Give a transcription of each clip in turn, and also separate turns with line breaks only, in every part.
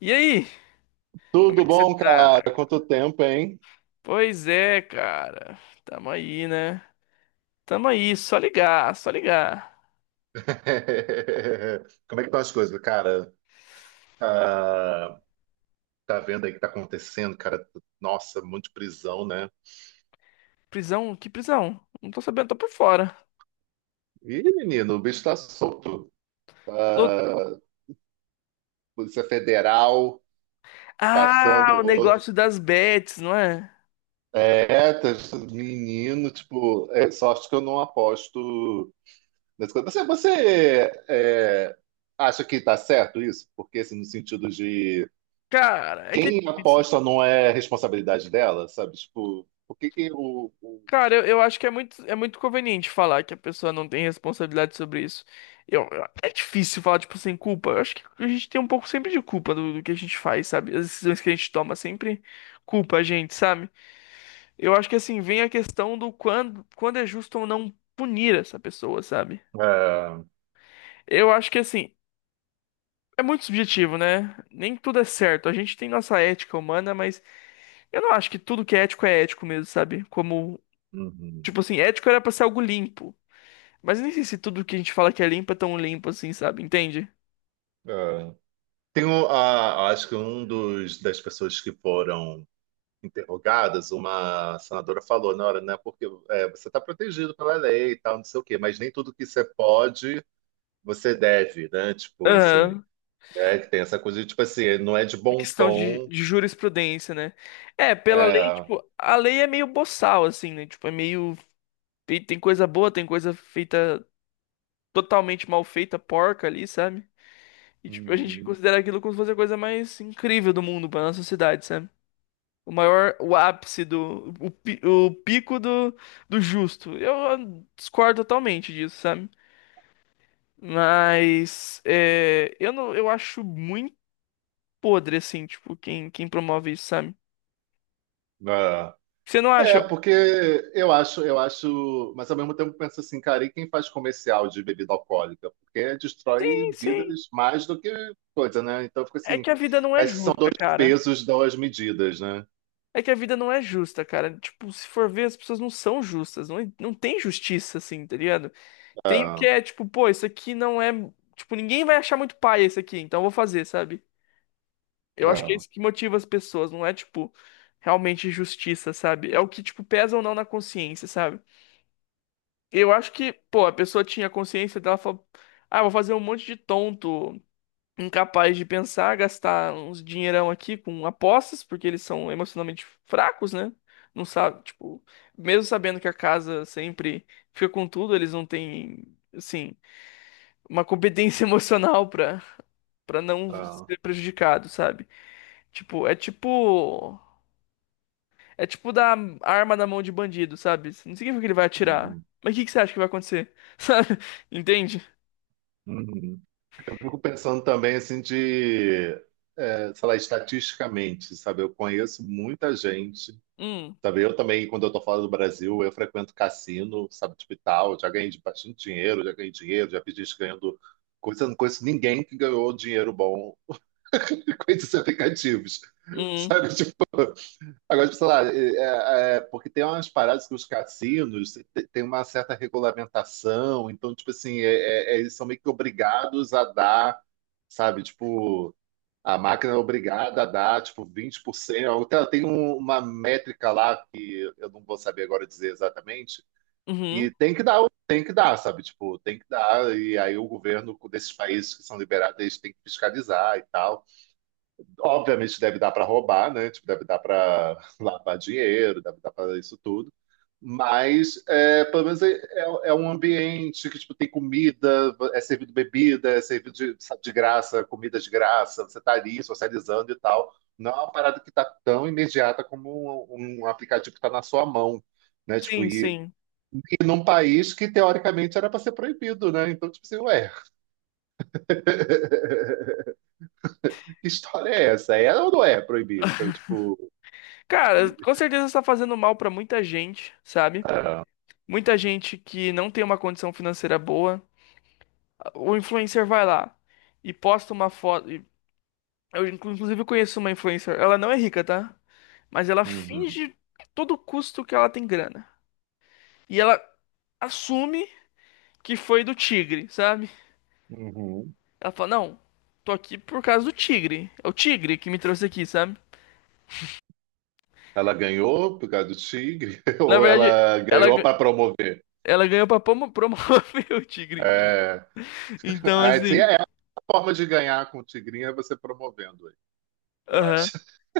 E aí, como é
Tudo
que você
bom,
tá?
cara? Quanto tempo, hein?
Pois é, cara. Tamo aí, né? Tamo aí, só ligar, só ligar.
Como é que estão as coisas, cara? Ah, tá vendo aí o que tá acontecendo, cara? Nossa, muito prisão, né?
Prisão? Que prisão? Não tô sabendo, tô por fora.
Ih, menino, o bicho tá solto.
Tô-
Ah, Polícia Federal passando
Ah,
o
o
rodo.
negócio das bets, não é?
É, menino, tipo, é sorte que eu não aposto nessas coisas. Você, é, acha que tá certo isso? Porque, assim, no sentido de
Cara, é que é
quem
difícil.
aposta não é responsabilidade dela, sabe? Tipo, por que que
Cara, eu acho que é muito conveniente falar que a pessoa não tem responsabilidade sobre isso. É difícil falar, tipo, sem culpa. Eu acho que a gente tem um pouco sempre de culpa do que a gente faz, sabe? As decisões que a gente toma sempre culpa a gente, sabe? Eu acho que assim vem a questão do quando é justo ou não punir essa pessoa, sabe?
É,
Eu acho que assim é muito subjetivo, né? Nem tudo é certo. A gente tem nossa ética humana, mas eu não acho que tudo que é ético mesmo, sabe? Como, tipo
uhum,
assim, ético era pra ser algo limpo. Mas nem sei se tudo que a gente fala que é limpo é tão limpo assim, sabe? Entende?
é. Tem acho que um dos das pessoas que foram interrogadas, uma senadora falou na hora, né? Porque é, você está protegido pela lei e tal, não sei o quê, mas nem tudo que você pode, você deve, né? Tipo assim,
Aham.
é que tem essa coisa de tipo assim, não é de
A
bom
questão de,
tom.
de jurisprudência, né? É, pela lei,
É,
tipo, a lei é meio boçal, assim, né? Tipo, é meio. Tem coisa boa, tem coisa feita totalmente mal feita, porca ali, sabe? E tipo, a gente
uhum,
considera aquilo como se fosse a coisa mais incrível do mundo pra nossa sociedade, sabe? O maior, o ápice do, o, o pico do, do justo. Eu discordo totalmente disso, sabe? Mas é, eu não, eu acho muito podre assim, tipo, quem promove isso, sabe?
é.
Você não
É,
acha?
porque eu acho, mas ao mesmo tempo eu penso assim, cara, e quem faz comercial de bebida alcoólica? Porque destrói
Sim, sim.
vidas mais do que coisa, né? Então fica
É
assim,
que a vida não é
parece que são
justa,
dois
cara.
pesos, duas medidas, né?
É que a vida não é justa, cara. Tipo, se for ver, as pessoas não são justas. Não tem justiça, assim, tá ligado? Tem o que
Ah,
é tipo, pô, isso aqui não é. Tipo, ninguém vai achar muito paia isso aqui, então eu vou fazer, sabe? Eu acho que é
ah,
isso que motiva as pessoas, não é tipo realmente justiça, sabe? É o que, tipo, pesa ou não na consciência, sabe? Eu acho que, pô, a pessoa tinha consciência dela, falou, ah, vou fazer um monte de tonto, incapaz de pensar, gastar uns dinheirão aqui com apostas, porque eles são emocionalmente fracos, né? Não sabe, tipo, mesmo sabendo que a casa sempre fica com tudo, eles não têm, assim. Uma competência emocional pra, pra não
ah,
ser prejudicado, sabe? Tipo, é tipo. É tipo dar a arma na mão de bandido, sabe? Não significa que ele vai atirar.
uhum,
Mas o que que você acha que vai acontecer? Sabe? Entende?
uhum. Eu fico pensando também assim de, é, sei lá, estatisticamente, sabe? Eu conheço muita gente.
Hum,
Sabe, eu também, quando eu tô fora do Brasil, eu frequento cassino, sabe, tipo e tal. Já ganhei bastante dinheiro, já ganhei dinheiro, já vi gente ganhando coisa. Não conheço ninguém que ganhou dinheiro bom com esses aplicativos,
hum,
sabe? Tipo, agora, tipo, sei lá, é, porque tem umas paradas que os cassinos tem uma certa regulamentação, então, tipo assim, é, eles são meio que obrigados a dar, sabe, tipo. A máquina é obrigada a dar, tipo, 20%. Ela tem uma métrica lá que eu não vou saber agora dizer exatamente.
uhum.
E tem que dar, sabe? Tipo, tem que dar. E aí o governo desses países que são liberados, eles têm que fiscalizar e tal. Obviamente deve dar para roubar, né? Tipo, deve dar para lavar dinheiro, deve dar para isso tudo. Mas é, pelo menos é, é um ambiente que tipo, tem comida, é servido bebida, é servido de, sabe, de graça, comida de graça, você está ali socializando e tal. Não é uma parada que está tão imediata como um aplicativo que está na sua mão, né? Tipo,
Sim,
e,
sim.
num país que teoricamente era para ser proibido, né? Então, tipo assim, ué, que história é essa? É ou não é proibido? Sabe, tipo.
Cara, com certeza está fazendo mal pra muita gente, sabe? Muita gente que não tem uma condição financeira boa. O influencer vai lá e posta uma foto. Eu, inclusive, conheço uma influencer. Ela não é rica, tá? Mas ela
Uhum.
finge a todo custo que ela tem grana. E ela assume que foi do tigre, sabe?
Uhum.
Ela fala, não, tô aqui por causa do tigre. É o tigre que me trouxe aqui, sabe?
Ela ganhou por causa do tigre?
Na
Ou
verdade,
ela
ela,
ganhou
ga-
para promover?
ela ganhou pra promover o tigre. Entendeu?
É,
Então,
é, assim,
assim,
é a forma de ganhar com o tigrinho é você promovendo ele, eu
aham.
acho.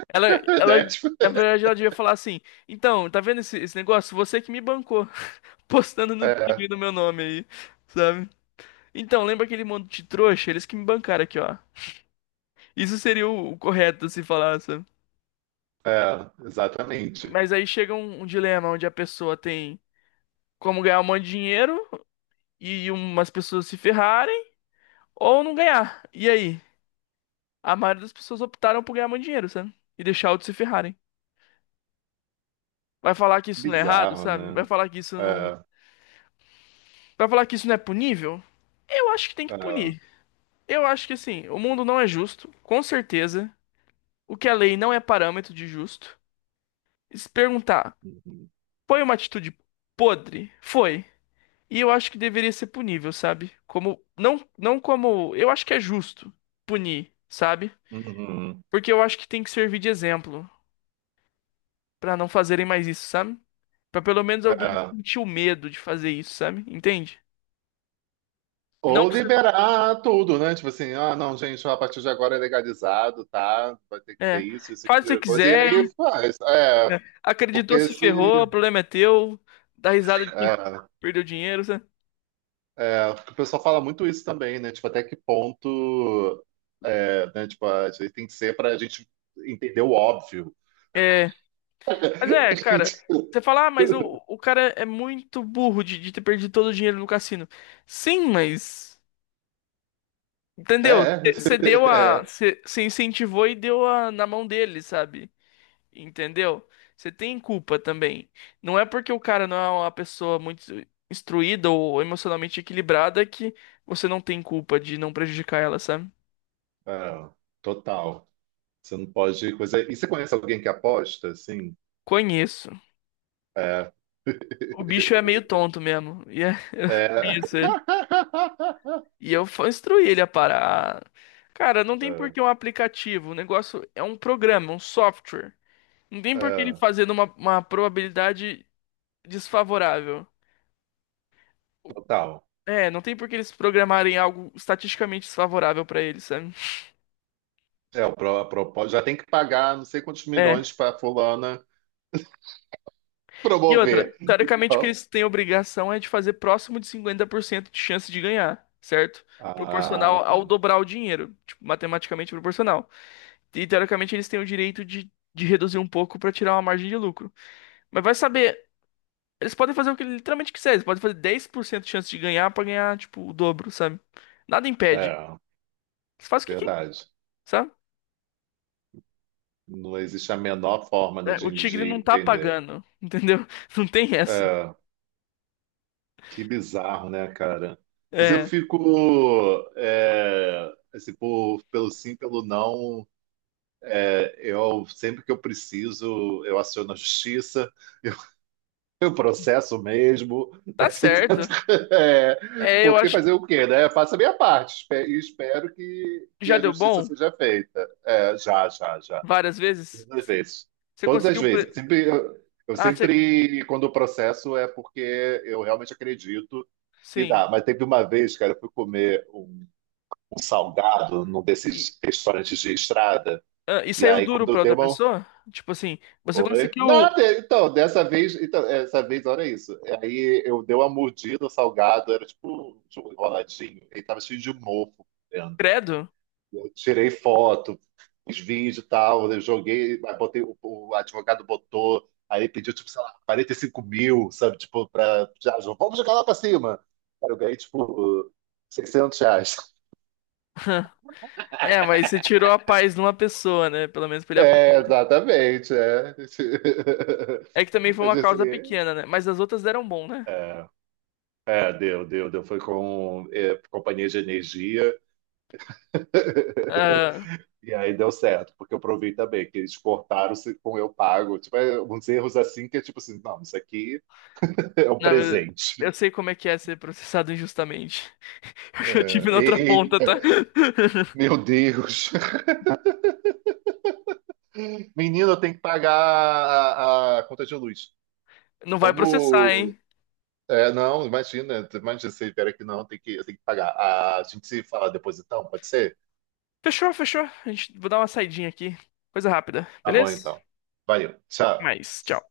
Ela, ela,
Né? Tipo.
na verdade, ela devia falar assim, então, tá vendo esse, esse negócio? Você que me bancou, postando no
É,
tigre no meu nome aí, sabe? Então, lembra aquele monte de trouxa? Eles que me bancaram aqui, ó. Isso seria o correto se falar, sabe?
é, exatamente.
Mas aí chega um, um dilema onde a pessoa tem como ganhar um monte de dinheiro e umas pessoas se ferrarem ou não ganhar. E aí? A maioria das pessoas optaram por ganhar muito dinheiro, sabe? E deixar outros se ferrarem. Vai falar que isso não é errado,
Bizarro,
sabe? Vai
né?
falar que isso não.
É,
Vai falar que isso não é punível? Eu acho que tem que
é.
punir. Eu acho que assim, o mundo não é justo, com certeza. O que a lei não é parâmetro de justo. E se perguntar,
Uhum.
foi uma atitude podre? Foi. E eu acho que deveria ser punível, sabe? Como não não como, eu acho que é justo punir, sabe?
Uhum.
Porque eu acho que tem que servir de exemplo pra não fazerem mais isso, sabe? Pra pelo menos alguém
É.
sentir o medo de fazer isso, sabe? Entende? Não
Ou
precisa-
liberar tudo, né? Tipo assim, ah, não, gente, a partir de agora é legalizado, tá? Vai ter que
é,
ter isso, isso,
faz o que você
aquilo, coisa. E
quiser,
aí faz. É,
né? Acreditou,
porque
se
se.
ferrou, o problema é teu, dá risada de quem
É,
perdeu dinheiro, sabe?
É, porque o pessoal fala muito isso também, né? Tipo, até que ponto, é, né? Tipo, a gente tem que ser para a gente entender o óbvio.
É, mas é, cara, você fala, ah, mas o cara é muito burro de ter perdido todo o dinheiro no cassino. Sim, mas entendeu?
É,
Você deu
é,
a.
é,
Você incentivou e deu a, na mão dele, sabe? Entendeu? Você tem culpa também. Não é porque o cara não é uma pessoa muito instruída ou emocionalmente equilibrada que você não tem culpa de não prejudicar ela, sabe?
Ah, total. Você não pode coisa. E você conhece alguém que aposta, assim?
Conheço.
É,
O bicho é meio tonto mesmo. E é,
é,
conheço ele. E eu instruí ele a parar. Cara, não tem por
é,
que um aplicativo. O negócio é um programa, um software. Não tem por que ele
é,
fazer numa uma probabilidade desfavorável.
total.
É, não tem por que eles programarem algo estatisticamente desfavorável pra eles, sabe?
É, o pro, a propo- já tem que pagar não sei quantos
É.
milhões para fulana
E outra,
promover.
teoricamente o que
Então.
eles têm obrigação é de fazer próximo de 50% de chance de ganhar, certo?
Ah,
Proporcional
tá.
ao dobrar o dinheiro, tipo, matematicamente proporcional. E teoricamente eles têm o direito de reduzir um pouco pra tirar uma margem de lucro. Mas vai saber, eles podem fazer o que eles literalmente quiserem, eles podem fazer 10% de chance de ganhar pra ganhar, tipo, o dobro, sabe? Nada impede.
É,
Eles fazem o que quer,
verdade.
sabe?
Não existe a menor forma, né,
É, o
de,
tigre não tá
entender.
pagando, entendeu? Não tem essa.
É, que bizarro, né, cara? Mas eu
É,
fico, é, assim, pelo sim, pelo não, é, eu sempre que eu preciso, eu aciono a justiça, eu, eu processo mesmo, né,
tá
tento,
certo.
é,
É, eu
porque
acho.
fazer o quê, né? Eu faço a minha parte e espero que,
Já
a
deu
justiça
bom
seja feita. É, já, já, já.
várias vezes?
Todas as vezes.
Você
Todas as
conseguiu.
vezes. Eu sempre, eu, eu
Ah, você.
sempre, quando o processo é porque eu realmente acredito e
Sim.
dá. Mas teve uma vez, cara, eu fui comer um, salgado num
E,
desses restaurantes de estrada.
ah, e
E
saiu
aí,
duro
quando eu
pra
dei
outra
uma.
pessoa? Tipo assim, você
Oi?
conseguiu.
Nada! Então, dessa vez, então, essa vez, olha isso. Aí eu dei uma mordida no salgado, era tipo um enroladinho. Ele tava cheio de mofo dentro.
Credo?
Eu tirei foto, fiz vídeo e tal, eu joguei, aí botei, o advogado botou, aí pediu, tipo, sei lá, 45 mil, sabe? Tipo, pra. Já, vamos jogar lá pra cima. Cara, eu ganhei, tipo, R$ 600.
É, mas você tirou a paz de uma pessoa, né? Pelo menos pra ele
É,
aprender.
exatamente, é.
É que também foi
Eu
uma
disse
causa
assim,
pequena, né? Mas as outras deram bom, né?
é, deu, deu, deu. Foi com é, companhia de energia
Ah,
e aí deu certo, porque eu provei também que eles cortaram com eu pago. Tipo, é, uns erros assim que é tipo assim, não, isso aqui é um
não, mas
presente.
eu sei como é que é ser processado injustamente. Eu já tive
É,
na outra ponta, tá?
eita, meu Deus. Menino, eu tenho que pagar a conta de luz.
Não vai processar,
Vamos.
hein?
É, não, imagina, imagina, você espera que não, eu tenho que pagar. Ah, a gente se fala depois então, pode ser?
Fechou, fechou. A gente, vou dar uma saidinha aqui. Coisa rápida,
Tá bom
beleza?
então. Valeu, tchau.
Mas, tchau.